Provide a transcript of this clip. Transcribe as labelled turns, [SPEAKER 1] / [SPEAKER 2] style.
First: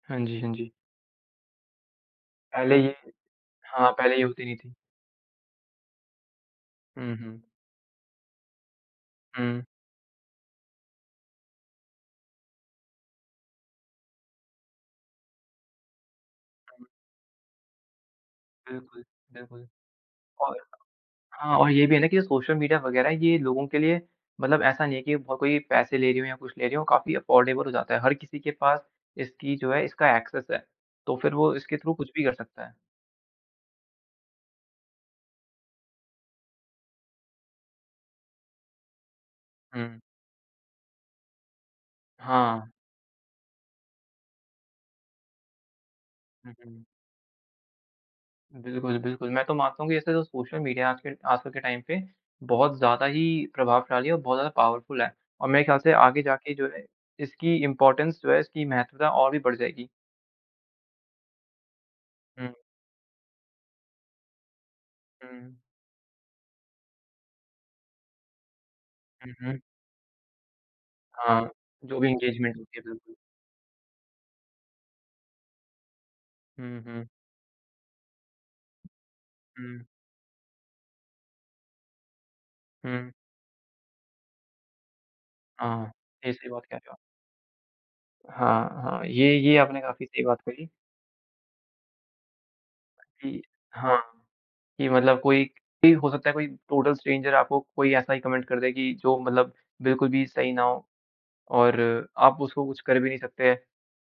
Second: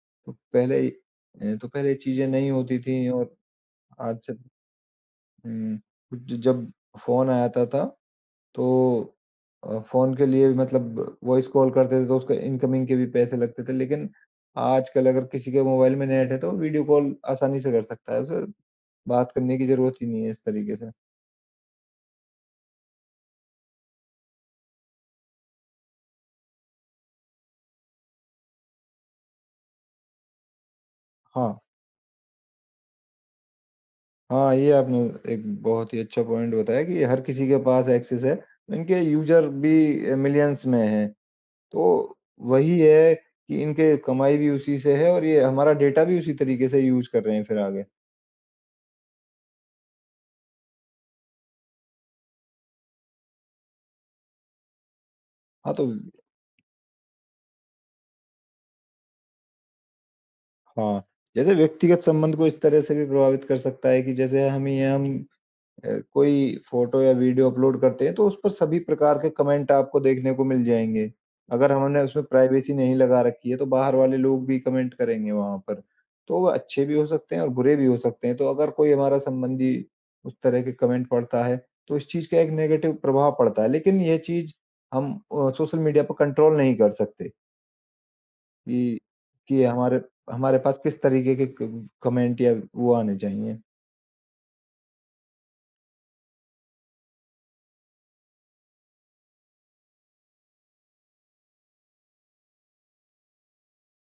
[SPEAKER 1] हाँ जी, हाँ जी।
[SPEAKER 2] पहले अ, तो ख़ैर ये चीज़ें नहीं
[SPEAKER 1] पहले
[SPEAKER 2] होती
[SPEAKER 1] ये
[SPEAKER 2] थी और
[SPEAKER 1] हाँ, पहले
[SPEAKER 2] आज
[SPEAKER 1] ये
[SPEAKER 2] से
[SPEAKER 1] होती नहीं थी।
[SPEAKER 2] हुँ। ज जब
[SPEAKER 1] हुँ,
[SPEAKER 2] फ़ोन
[SPEAKER 1] हुँ।
[SPEAKER 2] आया था ता तो
[SPEAKER 1] हुँ।
[SPEAKER 2] अ, फ़ोन के लिए मतलब वॉइस कॉल करते थे तो उसके इनकमिंग के भी पैसे लगते थे। लेकिन आजकल अगर किसी के मोबाइल में नेट है तो वीडियो
[SPEAKER 1] हुँ।
[SPEAKER 2] कॉल आसानी से कर सकता है। उसे
[SPEAKER 1] बिल्कुल,
[SPEAKER 2] बात करने की
[SPEAKER 1] बिल्कुल।
[SPEAKER 2] ज़रूरत ही नहीं है इस
[SPEAKER 1] और
[SPEAKER 2] तरीके से।
[SPEAKER 1] हाँ, और ये भी है ना कि सोशल मीडिया वगैरह ये लोगों के लिए मतलब ऐसा नहीं है कि कोई पैसे ले रही हो या कुछ ले रही हो। काफ़ी अफोर्डेबल हो जाता है। हर किसी के पास इसकी जो है, इसका एक्सेस है तो फिर वो
[SPEAKER 2] हाँ।
[SPEAKER 1] इसके थ्रू कुछ भी कर सकता है।
[SPEAKER 2] हाँ, ये आपने एक बहुत ही अच्छा पॉइंट बताया कि हर किसी के पास एक्सेस है। इनके यूज़र
[SPEAKER 1] हुँ।
[SPEAKER 2] भी अ, मिलियंस में हैं। तो
[SPEAKER 1] हाँ।
[SPEAKER 2] वही है कि इनके कमाई भी उसी से है और ये हमारा डेटा भी उसी
[SPEAKER 1] हुँ,
[SPEAKER 2] तरीके से
[SPEAKER 1] हुँ।
[SPEAKER 2] यूज़ कर रहे हैं फिर आगे।
[SPEAKER 1] बिल्कुल, बिल्कुल। मैं तो मानता हूँ कि ऐसे तो सोशल मीडिया आज के आजकल के टाइम पे बहुत ज़्यादा ही प्रभावशाली और बहुत ज़्यादा पॉवरफुल है। और मेरे
[SPEAKER 2] हाँ,
[SPEAKER 1] ख्याल
[SPEAKER 2] तो
[SPEAKER 1] से आगे जाके इसकी इम्पोर्टेंस जो है, इसकी महत्वता और भी बढ़ जाएगी।
[SPEAKER 2] हाँ। जैसे व्यक्तिगत संबंध को
[SPEAKER 1] हुँ।
[SPEAKER 2] इस तरह से भी प्रभावित कर सकता है कि जैसे हमें हम
[SPEAKER 1] हुँ।
[SPEAKER 2] अ, कोई फ़ोटो या वीडियो अपलोड करते हैं तो उस पर सभी प्रकार के
[SPEAKER 1] हुँ, हुँ।
[SPEAKER 2] कॉमेंट आपको देखने को मिल जाएँगे।
[SPEAKER 1] हाँ,
[SPEAKER 2] अगर
[SPEAKER 1] जो
[SPEAKER 2] हमने
[SPEAKER 1] भी
[SPEAKER 2] उसमें
[SPEAKER 1] एंगेजमेंट
[SPEAKER 2] प्राइवेसी
[SPEAKER 1] होती है।
[SPEAKER 2] नहीं
[SPEAKER 1] बिल्कुल।
[SPEAKER 2] लगा रखी है तो बाहर वाले लोग भी कॉमेंट करेंगे वहाँ पर। तो वह
[SPEAKER 1] हुँ,
[SPEAKER 2] अच्छे भी हो
[SPEAKER 1] हुँ।
[SPEAKER 2] सकते हैं और बुरे भी हो सकते हैं। तो अगर कोई हमारा संबंधी
[SPEAKER 1] हुँ।
[SPEAKER 2] उस तरह के कॉमेंट पढ़ता है तो इस चीज़ का एक नेगेटिव
[SPEAKER 1] हुँ।
[SPEAKER 2] प्रभाव पड़ता है। लेकिन ये चीज़ हम अ, सोशल
[SPEAKER 1] हाँ,
[SPEAKER 2] मीडिया पर
[SPEAKER 1] ये सही
[SPEAKER 2] कंट्रोल
[SPEAKER 1] बात कह
[SPEAKER 2] नहीं
[SPEAKER 1] रहे हो
[SPEAKER 2] कर
[SPEAKER 1] आप।
[SPEAKER 2] सकते।
[SPEAKER 1] हाँ,
[SPEAKER 2] कि
[SPEAKER 1] हाँ। ये ये
[SPEAKER 2] कि
[SPEAKER 1] आपने
[SPEAKER 2] हमारे
[SPEAKER 1] काफ़ी सही बात
[SPEAKER 2] हमारे
[SPEAKER 1] कही।
[SPEAKER 2] पास किस तरीके के क कॉमेंट या वो आने
[SPEAKER 1] कि
[SPEAKER 2] चाहिए।
[SPEAKER 1] हाँ। ये मतलब कोई भी हो सकता है, कोई टोटल स्ट्रेंजर आपको कोई ऐसा ही कॉमेंट कर दे कि जो मतलब बिल्कुल भी सही ना हो और आप उसको कुछ कर भी नहीं सकते।